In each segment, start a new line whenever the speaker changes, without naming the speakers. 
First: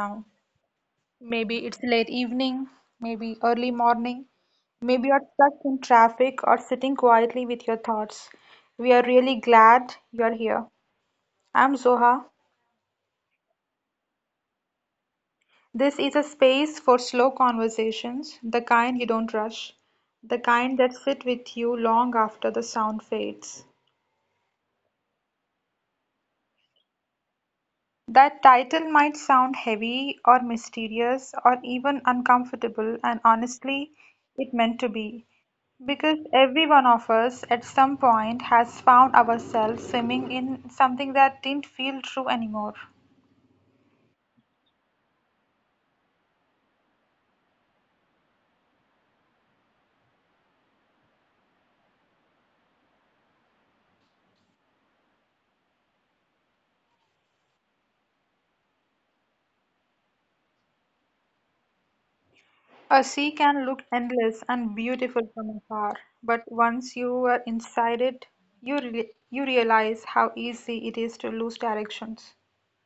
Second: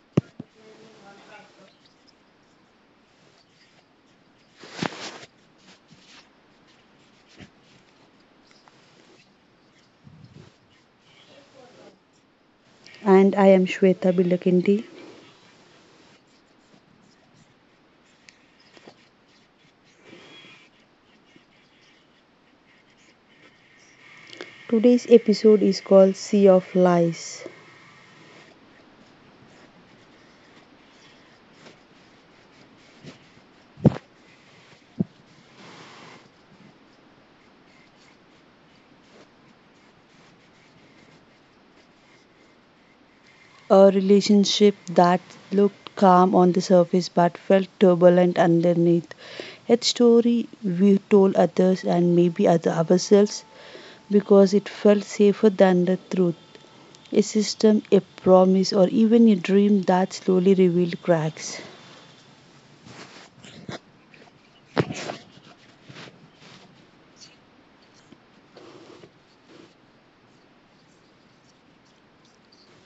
now. Maybe it's late evening, maybe early morning, maybe you're stuck in traffic or sitting quietly with your thoughts. We are really glad you're here. I'm Zoha.
And I am Shweta Bilakindi.
This is a space for slow conversations, the kind you don't rush, the kind that sit with you long after the sound fades.
Today's episode is called Sea of Lies.
That title might sound heavy or mysterious or even uncomfortable, and honestly, it meant to be. Because every one of us at some point has found ourselves swimming in something that didn't feel true anymore.
A relationship that looked calm on the surface but felt turbulent underneath. A story we told others and maybe other ourselves, because it felt safer than the truth. A system, a promise, or even a dream that slowly revealed cracks.
A sea can look endless and beautiful from afar, but once you are inside it, you realize how easy it is to lose directions.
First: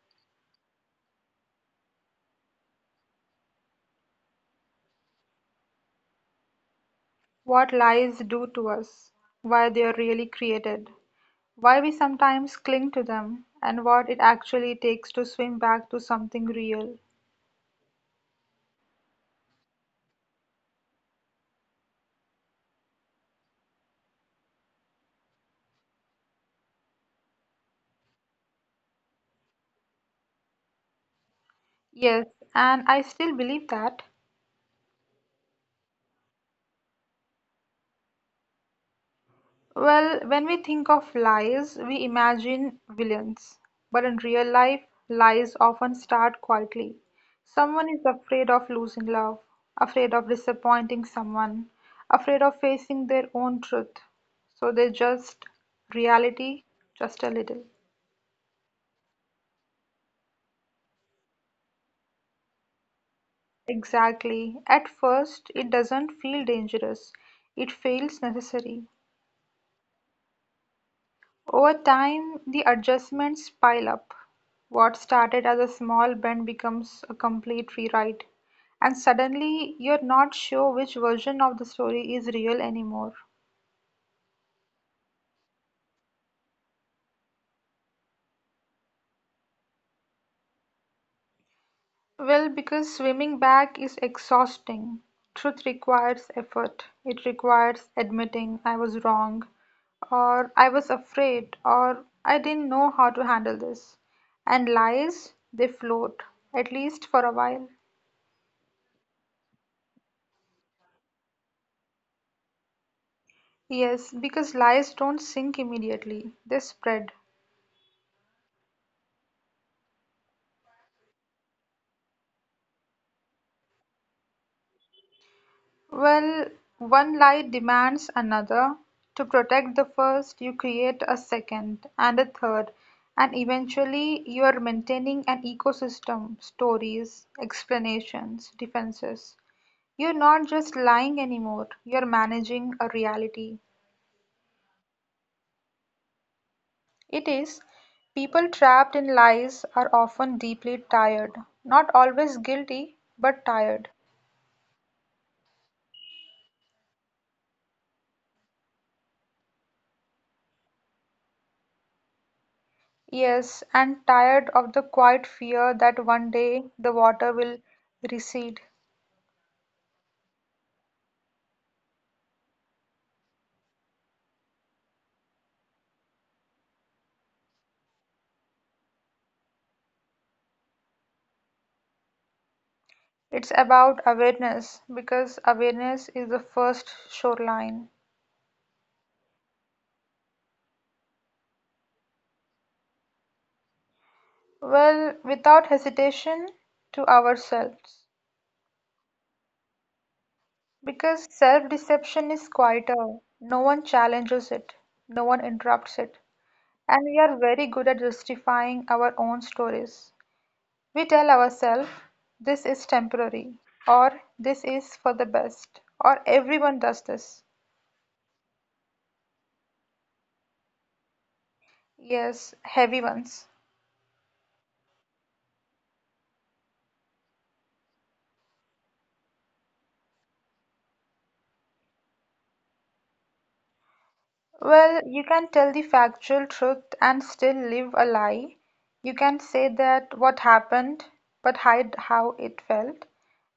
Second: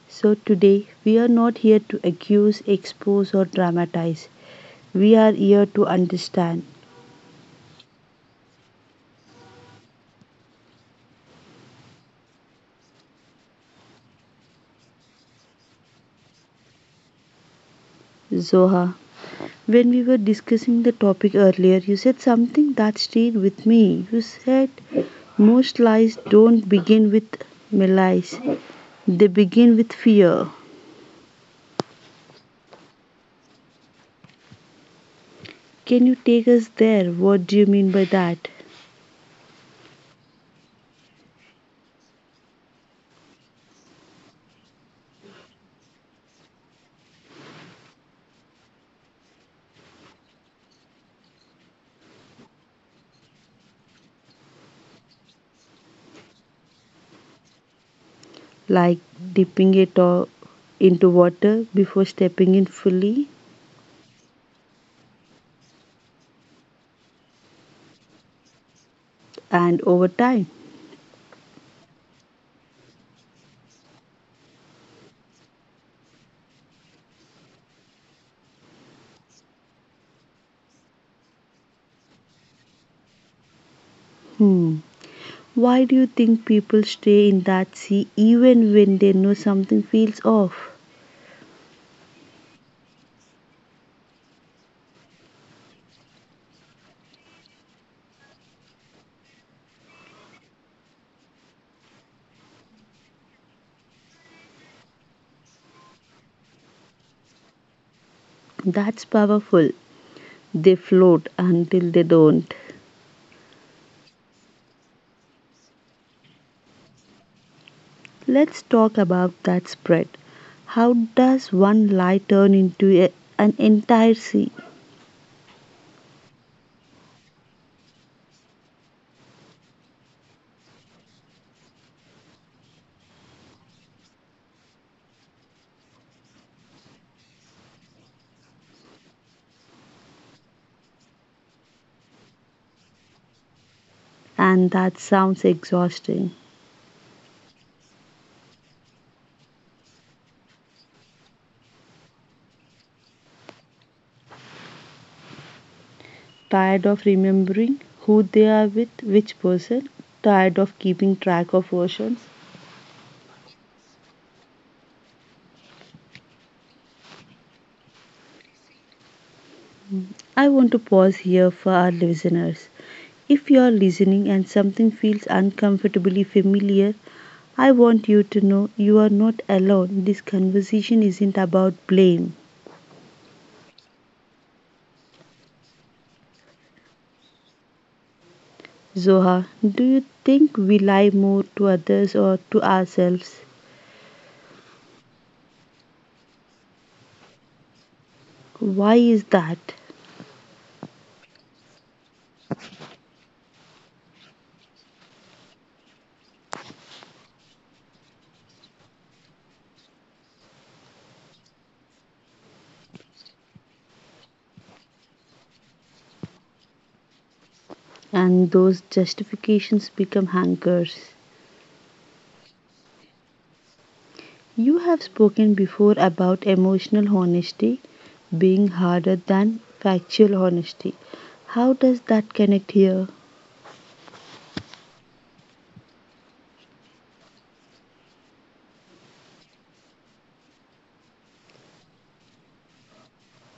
So, today we are not here to accuse, expose, or dramatize. We are here to understand.
What lies do to us, why they are really created, why we sometimes cling to them, and what it actually takes to swim back to something real.
Zoha, when we were discussing the topic earlier, you said something that stayed with me. You said most lies don't begin with malice, they begin with fear.
Yes, and I still believe that.
Can you take us there? What do you mean by that?
Well, when we think of lies, we imagine villains. But in real life, lies often start quietly. Someone is afraid of losing love, afraid of disappointing someone, afraid of facing their own truth. So they just reality just a little.
Like dipping it all into water before stepping in fully.
Exactly. At first, it doesn't feel dangerous, it feels necessary.
And over time?
Over time, the adjustments pile up. What started as a small bend becomes a complete rewrite, and suddenly you're not sure which version of the story is real anymore.
Hmm. Why do you think people stay in that sea even when they know something feels off?
Well, because swimming back is exhausting. Truth requires effort. It requires admitting I was wrong, or I was afraid, or I didn't know how to handle this. And lies, they float, at least for a while.
That's powerful. They float until they don't.
Yes, because lies don't sink immediately, they spread.
Let's talk about that spread. How does one lie turn into an entire sea?
Well, one lie demands another. To protect the first, you create a second and a third, and eventually you are maintaining an ecosystem, stories, explanations, defenses. You're not just lying anymore, you're managing a reality.
And that sounds exhausting.
It is, people trapped in lies are often deeply tired, not always guilty, but tired.
Tired of remembering who they are with which person? Tired of keeping track of oceans?
Yes, and tired of the quiet fear that one day the water will recede.
I want to pause here for our listeners. If you are listening and something feels uncomfortably familiar, I want you to know you are not alone. This conversation isn't about blame.
It's about awareness because awareness is the first shoreline.
Zoha, do you think we lie more to others or to ourselves?
Well, without hesitation to ourselves.
Why is that?
Because self deception is quieter, no one challenges it, no one interrupts it. And we are very good at justifying our own stories. We tell ourselves, this is temporary, or this is for the best, or everyone does this.
And those justifications become anchors.
Yes, heavy ones.
You have spoken before about emotional honesty being harder than factual honesty. How does that connect here?
Well, you can tell the factual truth and still live a lie. You can say that what happened but hide how it felt.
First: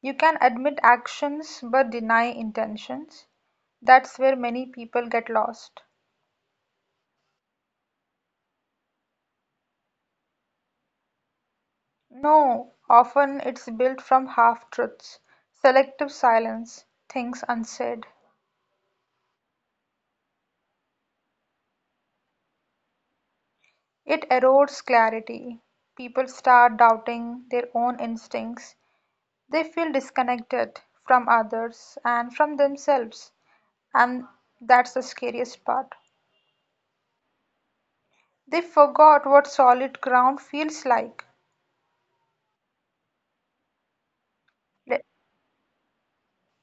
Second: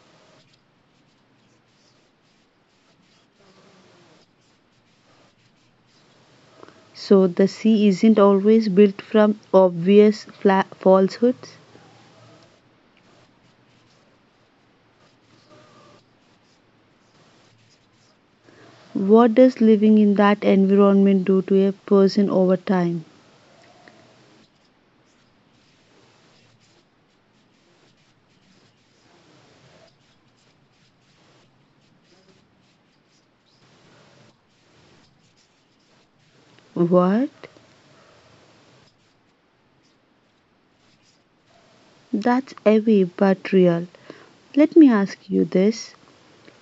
You can admit actions but deny intentions. That's where many people get lost.
So, the sea isn't always built from obvious falsehoods?
No, often it's built from half truths, selective silence, things unsaid.
What does living in that environment do to a person over time?
It erodes clarity. People start doubting their own instincts, they feel disconnected from others and from themselves, and that's the scariest part.
What?
They forgot what solid ground feels like.
That's heavy but real. Let me
Le-
ask you this.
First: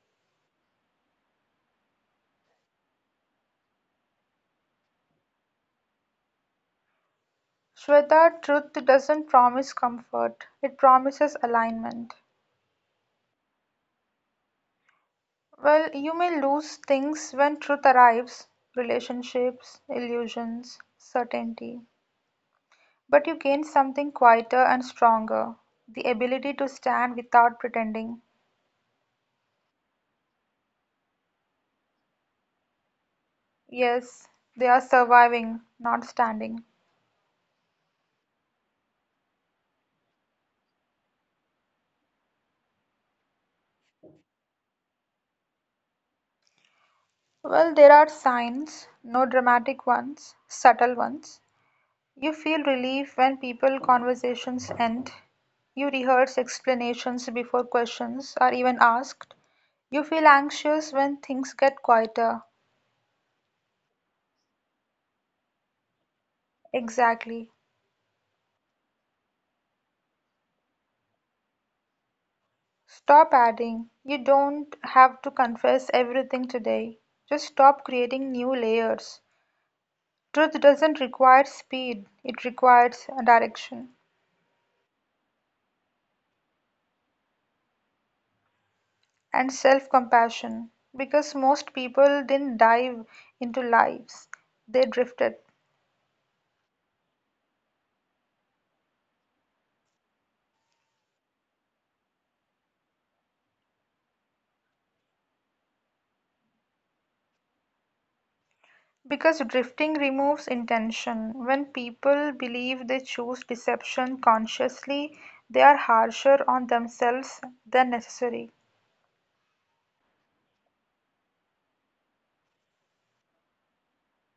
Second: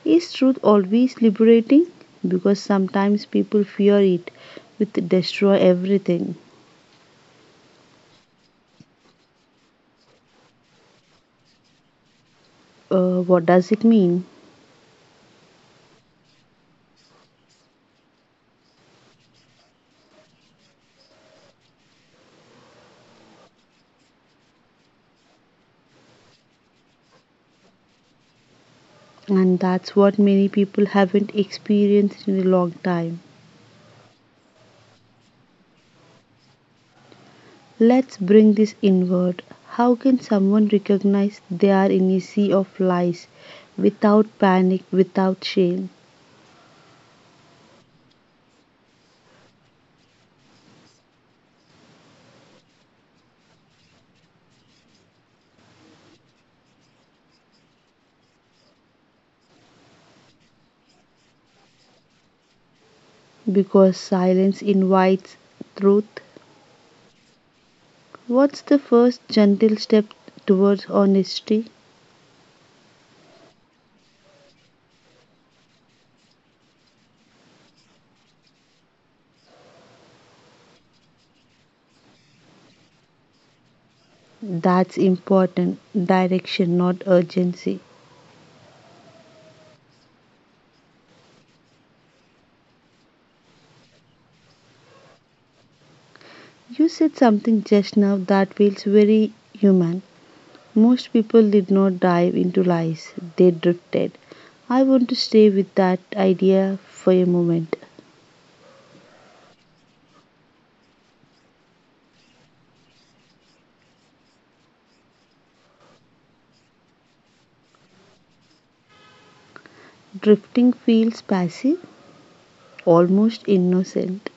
Is truth always liberating? Because sometimes people fear it with destroy everything.
Shweta, truth doesn't promise comfort, it promises alignment.
What does it mean?
Well, you may lose things when truth arrives relationships, illusions, certainty. But you gain something quieter and stronger the ability to stand without pretending.
And that's what many people haven't experienced in a long time.
Yes, they are surviving, not standing.
Let's bring this inward. How can someone recognize they are in a sea of lies without panic, without shame?
Well, there are signs, no dramatic ones, subtle ones. You feel relief when people conversations end. You rehearse explanations before questions are even asked. You feel anxious when things get quieter.
Because silence invites truth.
Exactly.
What's the first gentle step towards honesty?
Stop adding, you don't have to confess everything today. Just stop creating new layers. Truth doesn't require speed, it requires direction
That's important. Direction, not urgency.
and self compassion because most people didn't dive into lies, they drifted.
You said something just now that feels very human. Most people did not dive into lies, they drifted. I want to stay with that idea for a moment.
Because drifting removes intention. When people believe they choose deception consciously, they are harsher on themselves than necessary.
Drifting feels passive, almost innocent.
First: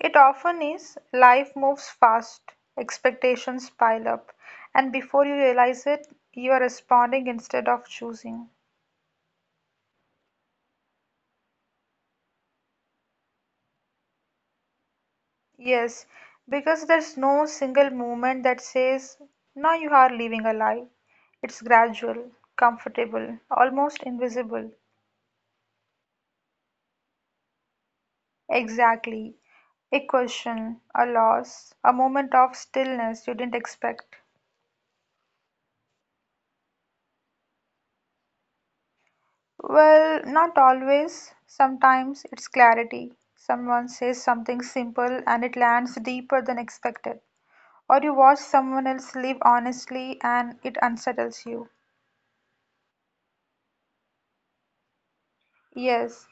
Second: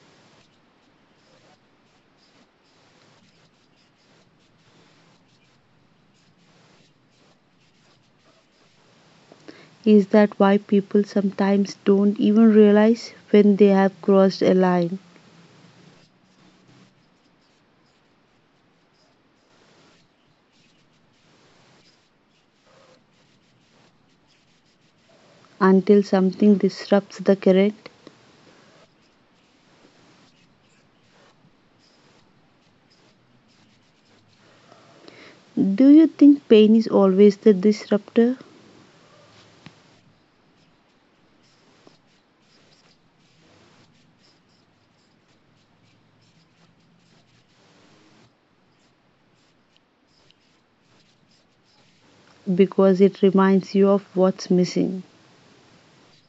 It often is. Life moves fast, expectations pile up, and before you realize it, you are responding instead of choosing.
Is that why people sometimes don't even realize when they have crossed a line?
Yes, because there's no single moment that says, now you are living a life. It's gradual, comfortable, almost invisible.
Until something disrupts the current.
Exactly. A question, a loss, a moment of stillness you didn't expect.
Do you think pain is always the disruptor?
Well, not always. Sometimes it's clarity. Someone says something simple and it lands deeper than expected. Or you watch someone else live honestly and it unsettles you.
Because it reminds you of what's missing.
Yes,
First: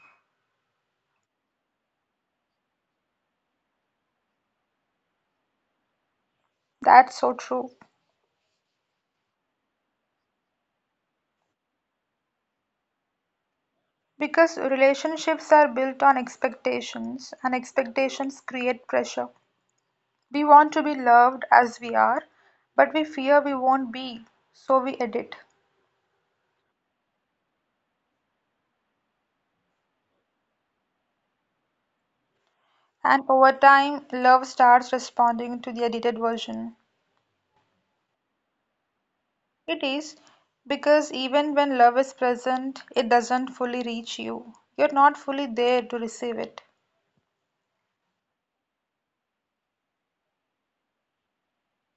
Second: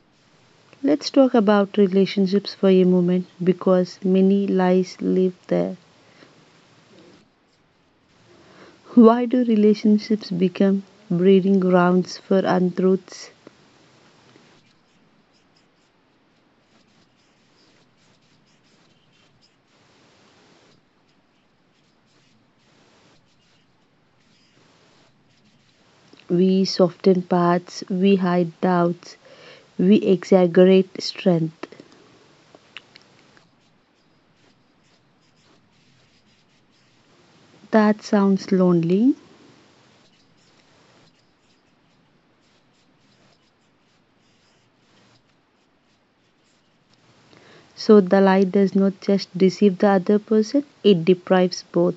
Let's talk about relationships for a moment, because many lies live there.
that's so true.
Why do relationships become breeding grounds for untruths?
Because relationships are built on expectations, and expectations create pressure. We want to be loved as we are, but we fear we won't be, so we edit.
We soften parts, we hide doubts, we exaggerate strength.
And over time, love starts responding to the edited version.
That sounds lonely.
It is because even when love is present, it doesn't fully reach you. You're not fully there to receive it.
So the lie does not just deceive the other person, it deprives both.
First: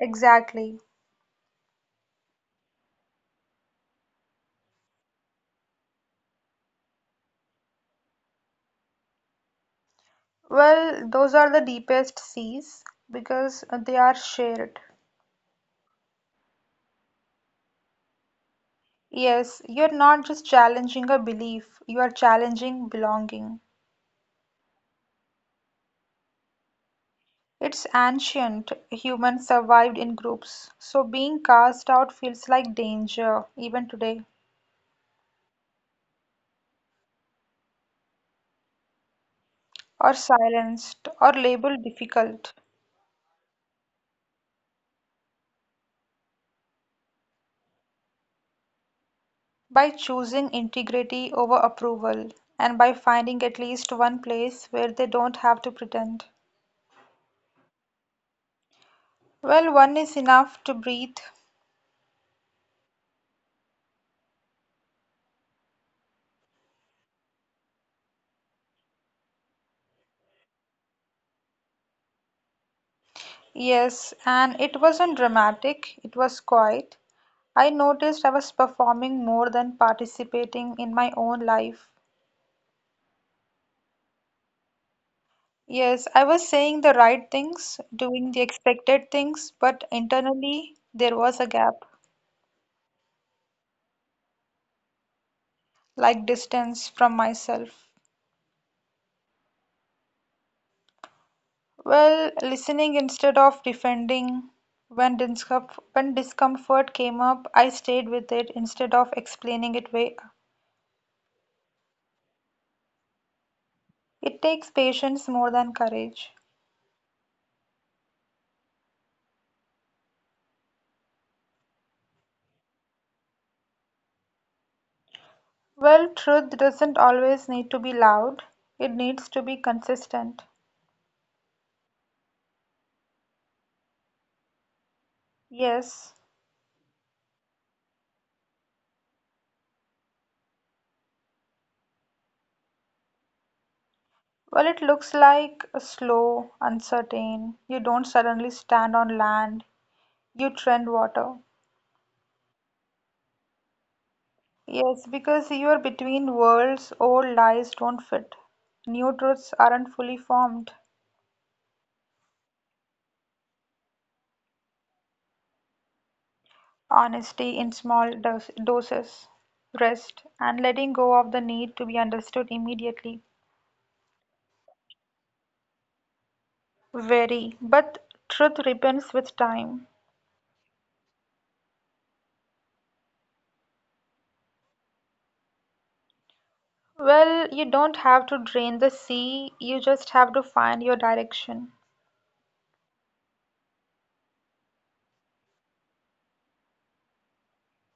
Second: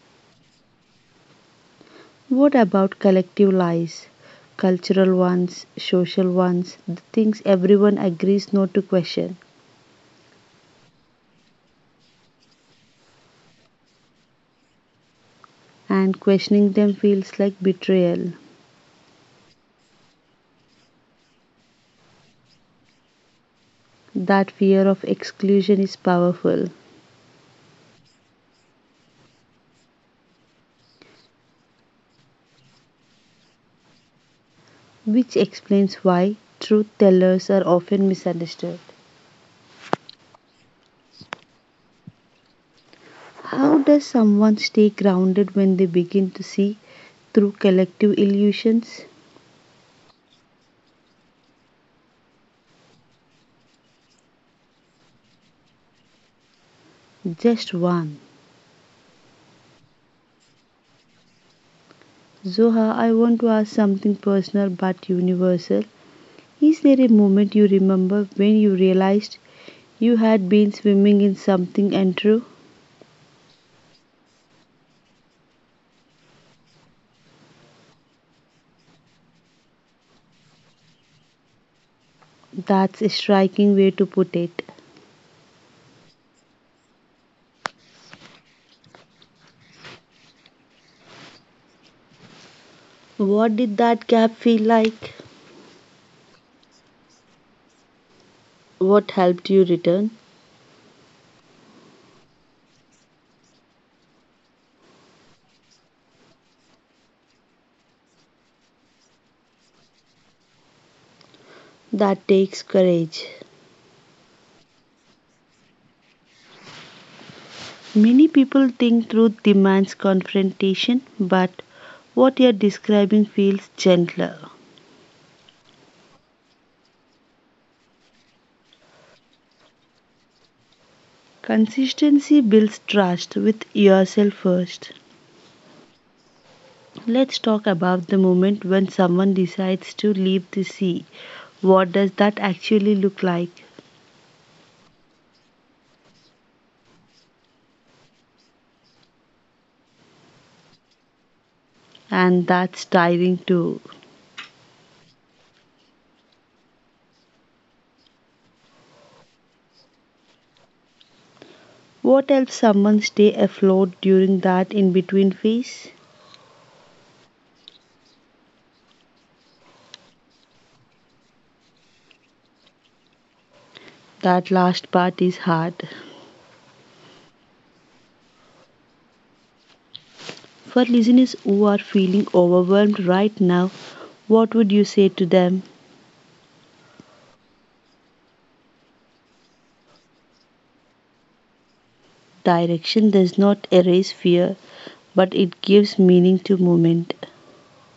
Exactly.
What about collective lies? Cultural ones, social ones, the things everyone agrees not to question.
Well, those are the deepest seas because they are shared.
And questioning them feels like betrayal.
Yes, you're not just challenging a belief, you are challenging belonging.
That fear of exclusion is powerful.
It's ancient. Humans survived in groups, so being cast out feels like danger even today,
Which explains why truth tellers are often misunderstood.
or silenced, or labeled difficult.
How does someone stay grounded when they begin to see through collective illusions?
By choosing integrity over approval, and by finding at least one place where they don't have to pretend.
Just one?
Well, one is enough to breathe.
Zoha, I want to ask something personal but universal. Is there a moment you remember when you realized you had been swimming in something untrue?
Yes, and it wasn't dramatic, it was quiet. I noticed I was performing more than participating in my own life.
That's a striking way to put it.
Yes, I was saying the right things, doing the expected things, but internally there was a gap,
What did that gap feel like?
like distance from myself.
What helped you return?
Well, listening instead of defending. When discomfort came up, I stayed with it instead of explaining it away.
That takes courage.
It takes patience more than courage.
Many people think truth demands confrontation, but what you're describing feels gentler.
Well, truth doesn't always need to be loud. It needs to be consistent.
Consistency builds trust with yourself first.
Yes.
Let's talk about the moment when someone decides to leave the sea. What does that actually look like?
Well, it looks like a slow, uncertain. You don't suddenly stand on land. You trend water.
And that's tiring too.
Yes, because you're between worlds, old lies don't fit. New truths aren't fully formed.
What helps someone stay afloat during that in between phase?
Honesty in small doses, rest, and letting go of the need to be understood immediately.
That last part is hard.
Very, but truth ripens with time.
For listeners who are feeling overwhelmed right now, what would you say to them?
Well, you don't have to drain the sea, you just have to find your direction.
Direction does not erase fear, but it gives meaning to movement.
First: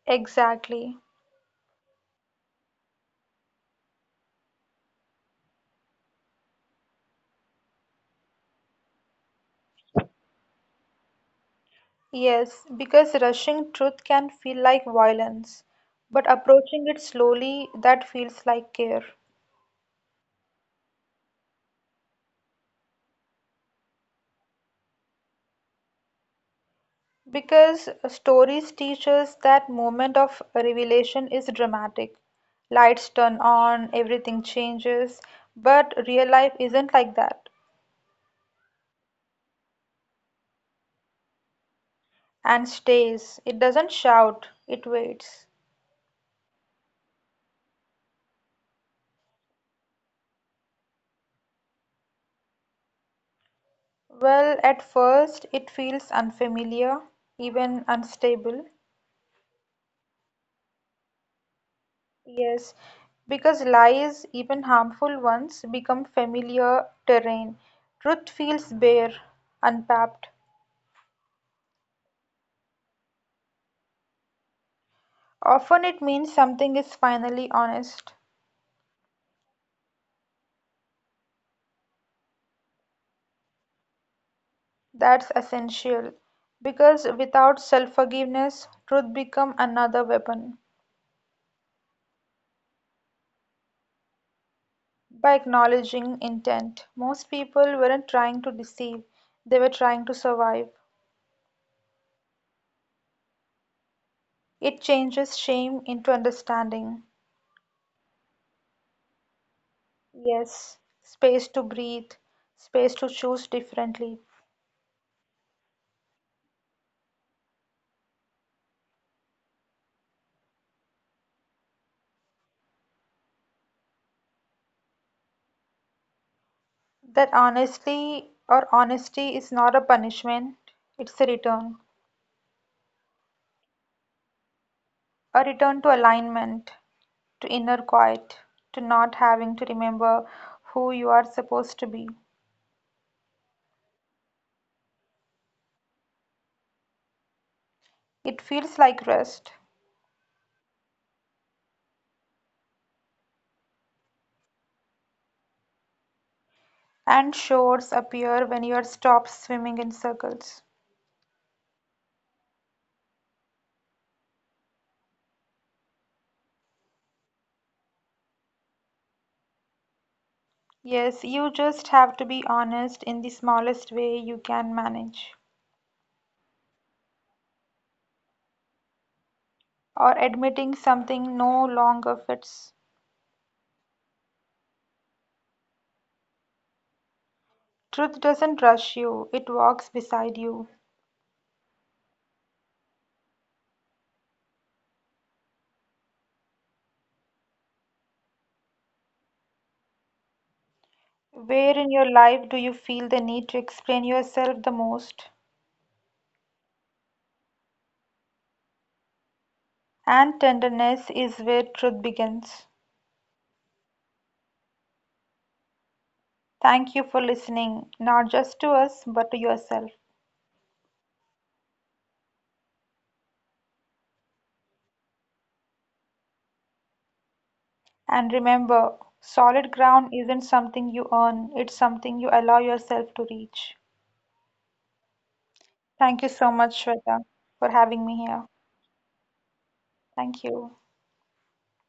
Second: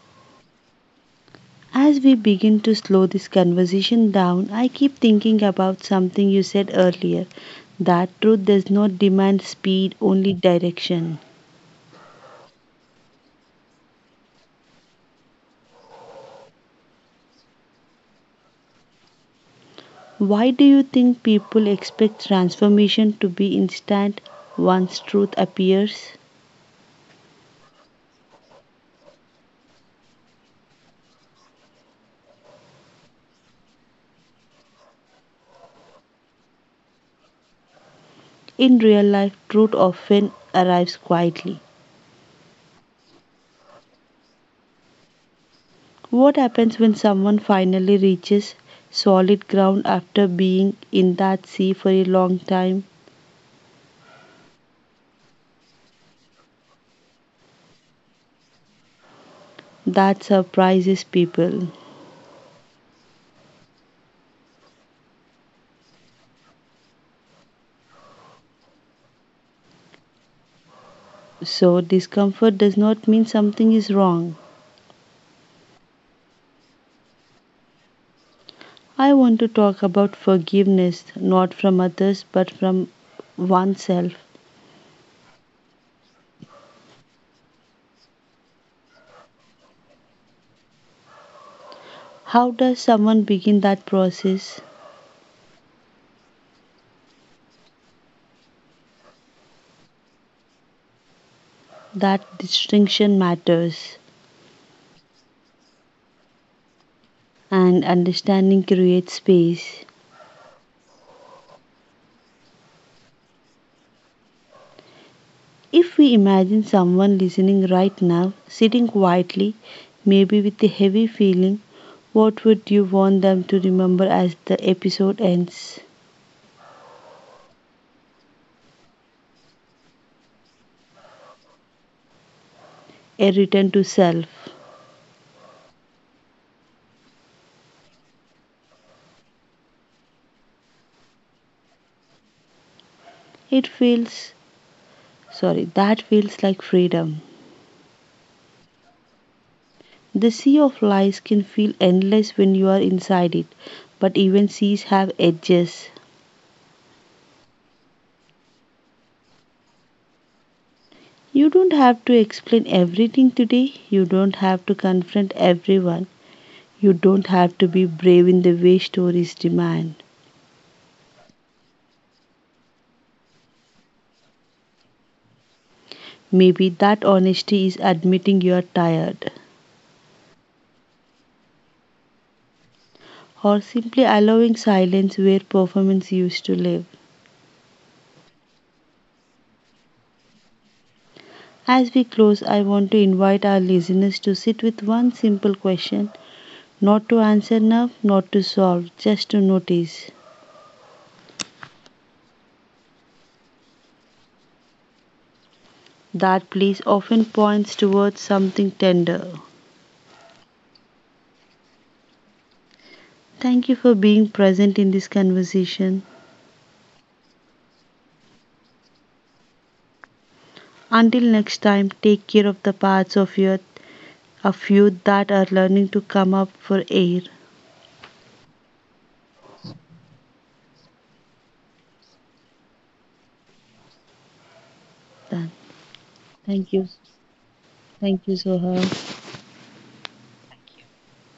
Exactly.
As we begin to slow this conversation down, I keep thinking about something you said earlier, that truth does not demand speed, only direction.
Yes, because rushing truth can feel like violence, but approaching it slowly, that feels like care.
Why do you think people expect transformation to be instant once truth appears?
Because stories teach us that moment of revelation is dramatic. Lights turn on, everything changes, but real life isn't like that
In real life, truth often arrives quietly.
and stays. It doesn't shout, it waits.
What happens when someone finally reaches solid ground after being in that sea for a long time?
Well, at first, it feels unfamiliar, even unstable.
That surprises people.
Yes, because lies, even harmful ones, become familiar terrain. Truth feels bare, unpacked.
So, discomfort does not mean something is wrong.
Often it means something is finally honest.
I want to talk about forgiveness, not from others but from oneself.
That's essential. Because without self forgiveness, truth becomes another weapon.
How does someone begin that process?
By acknowledging intent, most people weren't trying to deceive, they were trying to survive.
That distinction matters.
It changes shame into understanding.
And understanding creates space.
Yes, space to breathe, space to choose differently.
If we imagine someone listening right now, sitting quietly, maybe with a heavy feeling, what would you want them to remember as the episode ends?
That honestly or honesty is not a punishment, it's
A return to self.
a return to alignment to inner quiet, to not having to remember who you are supposed to be.
It feels— sorry, that feels like freedom.
It feels like rest,
The sea of lies can feel endless when you are inside it, but even seas have edges.
and shores appear when you stop swimming in circles.
You don't have to explain everything today. You don't have to confront everyone. You don't have to be brave in the way stories demand.
Yes, you just have to be honest in the smallest way you can manage,
Maybe that honesty is admitting you are tired,
or admitting something no longer fits.
or simply allowing silence where performance used to live.
Truth doesn't rush you, it walks beside you.
As we close, I want to invite our listeners to sit with one simple question. Not to answer enough, not to solve, just to notice.
Where in your life do you feel the need to explain yourself the most?
That please often points towards something tender.
And tenderness is where truth begins.
Thank you for being present in this conversation.
Thank you for listening, not just to us, but to yourself.
Until next time, take care of the parts of your, of you, that are learning to come up for air.
And remember, solid ground isn't something you earn, it's something you allow yourself to reach.
Done.
Thank you so
Thank
much,
you.
Shweta, for having me
Thank you,
here.
Soha.
Thank you.